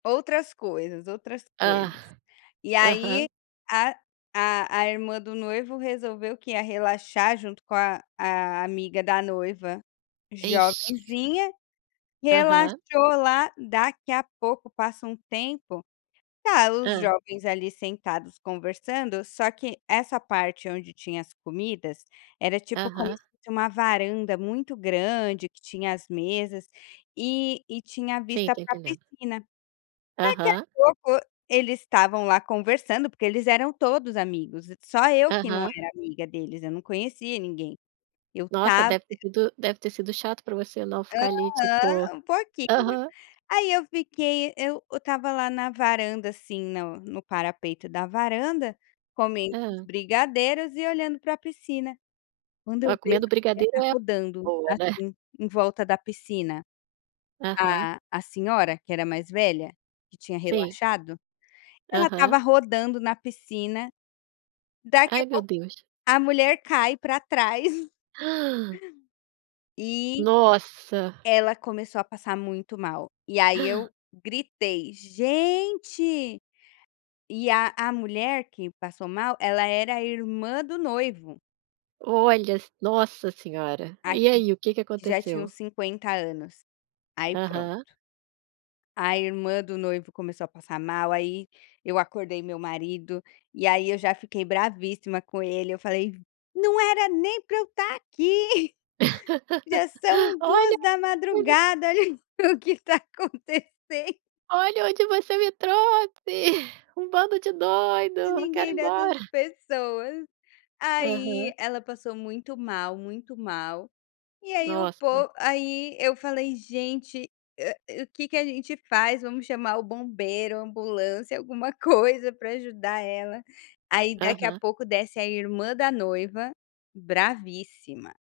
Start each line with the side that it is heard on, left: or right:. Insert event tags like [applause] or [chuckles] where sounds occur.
left: Outras coisas, outras
right: Ah,
left: coisas e aí
right: aham.
left: a a a irmã do noivo resolveu, que ia relaxar junto com a a amiga da noiva
right: Ixi.
left: jovenzinha. Relaxou
right: Aham.
left: lá, daqui a pouco passa um tempo, tá os
right: Hã.
left: jovens ali sentados conversando, só que essa parte onde tinha as comidas era tipo como
right: Aham.
left: se fosse uma varanda muito grande, que tinha as mesas e e tinha
right: Sim,
left: vista
right: tô
left: para a
right: entendendo.
left: piscina.
right: Aham.
left: Daqui a pouco eles estavam lá conversando, porque eles eram todos amigos, só eu que não
right: Aham.
left: era amiga deles, eu não conhecia ninguém eu
right: Nossa
left: tava
right: deve ter sido deve ter sido chato pra você, não, ficar ali tipo
left: Aham, um pouquinho,
right: aham.
left: aí eu fiquei, eu eu estava lá na varanda, assim, no no parapeito da varanda comendo uns
right: Hã?
left: brigadeiros e olhando para a piscina. Quando eu
right: Ah,
left: vejo
right: comendo o
left: a mulher
right: brigadeiro
left: tá
right: é?
left: rodando,
right: Boa, né?
left: assim, em volta da piscina
right: Aham.
left: a a senhora que era mais velha, que tinha
right: Sim.
left: relaxado, ela
right: Aham.
left: estava rodando na piscina daqui a
right: Ai meu
left: pouco
right: Deus.
left: a mulher cai pra trás. [chuckles]
right: [gasps]
left: E,
right: Nossa!
left: ela começou a passar muito mal, e aí
right: [gasps]
left: eu gritei: "Gente" e a a mulher que passou mal, ela era a irmã do noivo.
right: Olha s nossa senhora.
left: A
right: E aí, o que que
left: que já tinha
right: aconteceu?
left: uns 50 anos, aí pronto.
right: Aham.
left: A irmã do noivo começou a passar mal, aí eu acordei meu marido, e aí eu já fiquei "bravíssima" com ele, eu falei: "Não era nem para eu estar aqui, já
right: [chuckles]
left: são
right: Olha!
left: duas da
right: [unintelligible]
left: madrugada olha o que tá acontecen"
right: "Olha onde você me trouxe, [chuckles] um bando de doido, quero
left: Ninguém
right: ir
left: dessas
right: embora."
left: pessoas,
right: Aham.
left: aí ela passou muito mal, muito mal e aí o
right: Nossa.
left: po aí eu falei: "Gente a o que que a gente faz? Vamos chamar o bombeiro, ambulância, alguma coisa pra ajudar ela", aí daqui a
right: Aham.
left: pouco desce a irmã da noiva "bravíssima."